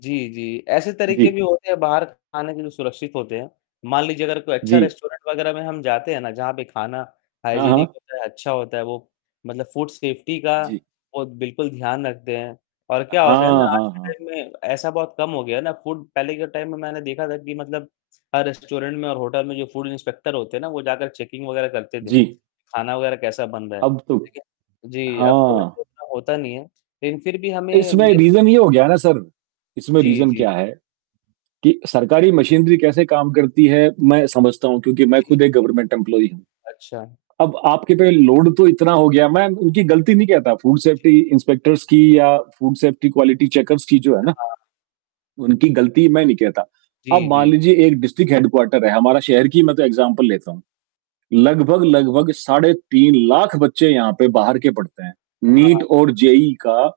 जी, जी, ऐसे तरीके जी। भी होते हैं, बाहर खाने के जो सुरक्षित होते हैं। मान लीजिए अगर कोई अच्छा जी। रेस्टोरेंट वगैरह में हम जाते हैं ना, जहाँ पे खाना हाँ, हाइजीनिक हाँ। होता है अच्छा होता है। वो मतलब फूड सेफ्टी का जी। वो बिल्कुल ध्यान रखते हैं और क्या होता है हाँ, ना, आज हाँ, के हाँ। टाइम में ऐसा बहुत कम हो गया है ना। फूड पहले के टाइम में मैंने देखा था कि मतलब हर रेस्टोरेंट में और होटल में जो फूड इंस्पेक्टर होते हैं ना, वो जाकर चेकिंग वगैरह करते थे, जी। खाना वगैरह कैसा बन रहा है। अब तो, लेकिन जी, अब तो वैसे हाँ। होता नहीं है। लेकिन फिर भी हमें इसमें रीज़न ये हो गया ना सर, इसमें जी, रीज़न जी। क्या है कि सरकारी मशीनरी कैसे काम करती है मैं समझता हूँ, क्योंकि मैं जी, जी खुद एक गवर्नमेंट एम्प्लॉयी हूँ। अच्छा। अब आपके पे लोड तो इतना हो गया। मैं उनकी गलती नहीं कहता फूड जी, सेफ्टी जी। इंस्पेक्टर्स की या फूड सेफ्टी क्वालिटी चेकर्स की जो है त ना, हा। उनकी गलती मैं नहीं कहता। जी, अब मान जी। लीजिए एक डिस्ट्रिक्ट हेडक्वार्टर है, हमारा शहर की मैं तो एग्ज़ाम्पल लेता हूँ। लगभग-लगभग साढ़े 3 लाख बच्चे यहाँ पे बाहर के पढ़ते हैं। वाह! नीट और जेईई का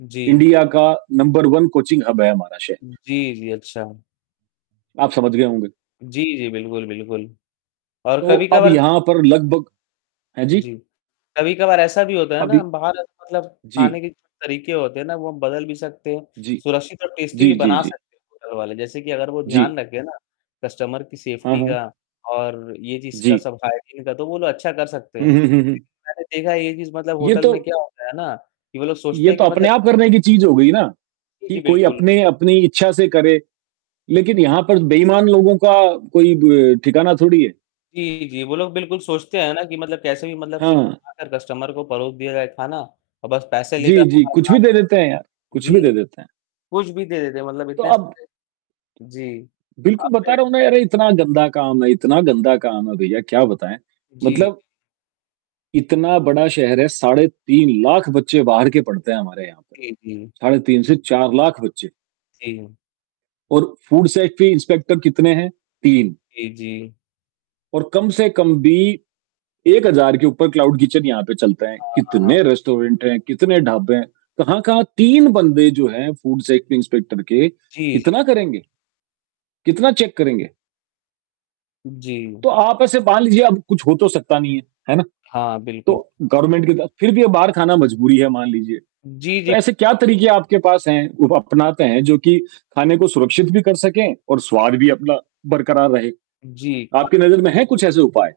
जी। इंडिया का नंबर वन कोचिंग हब है हमारा शहर। जी, जी। अच्छा। आप समझ गए होंगे। जी, जी, बिल्कुल। और तो अब कभी-कभार यहाँ पर लगभग हैं जी? जी। कभी-कभार ऐसा भी होता है ना अभी बाहर मतलब जी। खाने के तरीके होते हैं ना, वो हम बदल भी सकते हैं। जी। सुरक्षित और टेस्टी भी जी, जी, बना जी। सकते हैं होटल वाले। जैसे कि अगर वो जी। ध्यान रखें ना, कस्टमर की हाँ, सेफ्टी हाँ। का और ये जिसका जी। सब हाइजीन का तो वो लोग अच्छा कर सकते हैं। हुँ, हुँ, लेकिन हुँ, हुँ। मैंने देखा ये चीज़ मतलब ये होटल में तो क्या होता है ना कि वो लोग सोचते ये हैं तो कि अपने मतलब आप करने की चीज हो गई ना जी कि जी, कोई बिल्कुल। अपने अपनी इच्छा से करे। लेकिन यहाँ पर बेईमान लोगों का कोई ब ठिकाना थोड़ी है। जी जी, वो लोग बिल्कुल सोचते हैं ना कि मतलब कैसे भी मतलब सिर्फ हाँ। बनाकर कस्टमर को परोस दिया जाए खाना और बस पैसे लेकर जी, जी। हमारा कुछ काम भी दे देते हैं यार, कुछ भी जी। दे देते हैं। कुछ भी दे देते हैं मतलब तो इतने अब सारे जी, बिल्कुल, बता अपने रहा हूँ ना यार इतना गंदा काम है, इतना गंदा काम है भैया क्या बताएँ। जी, जी। मतलब इतना बड़ा शहर है, साढ़े तीन तीन लाख बच्चे बाहर के पढ़ते हैं हमारे यहाँ पे। जी जी। साढ़े 3 से 4 लाख बच्चे। जी। और फूड सेफ्टी इंस्पेक्टर कितने हैं? 3 जी, जी। और कम से कम भी 1,000 के ऊपर क्लाउड किचन यहाँ पे चलते हैं। हाँ, हाँ, हाँ, कितने हाँ। रेस्टोरेंट हैं, कितने ढाबे हैं। कहाँ-कहाँ 3 बंदे जो हैं फूड सेफ्टी इंस्पेक्टर के, जी। जी। कितना करेंगे? कितना चेक करेंगे? जी। तो आप ऐसे मान लीजिए अब कुछ हो तो सकता नहीं है। है ना? हाँ, बिल्कुल। तो गवर्नमेंट के बात, फिर भी बाहर खाना मजबूरी है मान लीजिए। जी, तो जी, बिल्कुल। ऐसे क्या तरीके आपके पास हैं, वो अपनाते हैं, जो कि खाने को सुरक्षित भी कर सकें और जी, जी। स्वाद भी अपना बरकरार रहे। जी। आपकी खाने नजर में है को कुछ ऐसे उपाय?